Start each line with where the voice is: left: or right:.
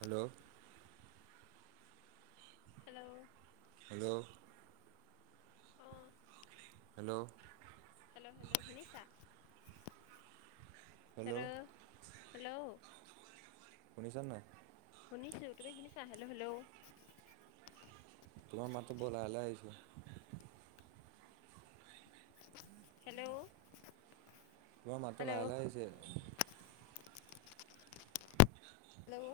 right: Hello.
left: Hello
right: hello.
left: [inaudible]
right: Hello.
left: Hello hello শুনিছা hello, hello.
right: শুনিছানে নাই।
left: শুনিছোঁ তুমি শুনিছা হেল্ল', হেল্ল'।
right: তোমাৰ মাতটো বৰ লাহে লাহে আহিছে।
left: হেল্ল'।
right: তোমাৰ মাতটো
left: হেল্ল'
right: লাহে লাহে আহিছে।
left: হেল্ল'।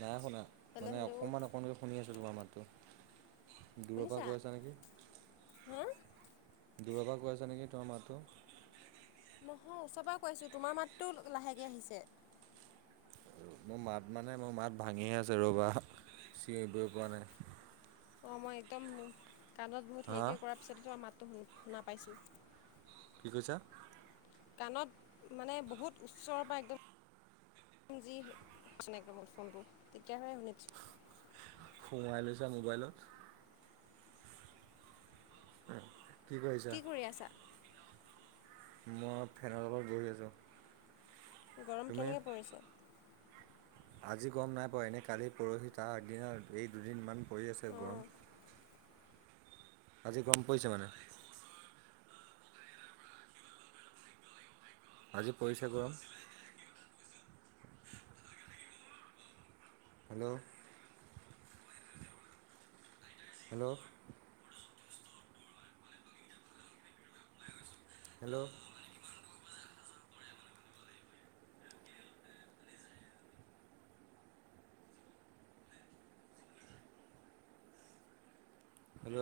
right: নাই শুনা,
left: হেল্ল'
right: মানে
left: হেল্ল'
right: অকণমান অকণমানকৈ শুনি আছোঁ তোমাৰ মাতটো। দূৰৰ পৰা
left: শুনিছা
right: কয় আছা নেকি।
left: হা
right: দূৰৰ পৰা কয় আছা নেকি তোমাৰ মাতটো।
left: নহয় ওচৰৰ পৰা কৈছোঁ তোমাৰ মাতটো লাহেকে আহিছে।
right: মোৰ মাত মানে মোৰ মাত ভাঙিয়ে আছে ৰ'বা, চিঞৰিবই পৰা নাই।
left: অ' মই একদম কাণত বহুত
right: হা
left: হেৰিকে কৰাৰ পিছতে তোমাৰ মাতটো শুনা পাইছোঁ।
right: কি কৈছা?
left: কাণত মানে বহুত ওচৰৰ পৰা একদম যি [unintelligible] ফোনটো তেতিয়াহে শুনিছোঁ।
right: সোমাই লৈছা মোবাইলত। [unintelligible]
left: কি কৰি আছা?
right: মই ফেনৰ তলত বহি আছোঁ।
left: গৰম
right: তুমি
left: কেনেকে পৰিছে।
right: আজি গৰম নাই পোৱা এনে কালি, পৰহি তাৰ আগদিন এই দুদিনমান পৰি আছে
left: অঁ
right: গৰম। আজি গৰম পৰিছে মানে। আজি পৰিছে গৰম। Hello. Hello. Hello. Hello.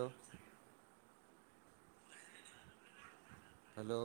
right: Hello.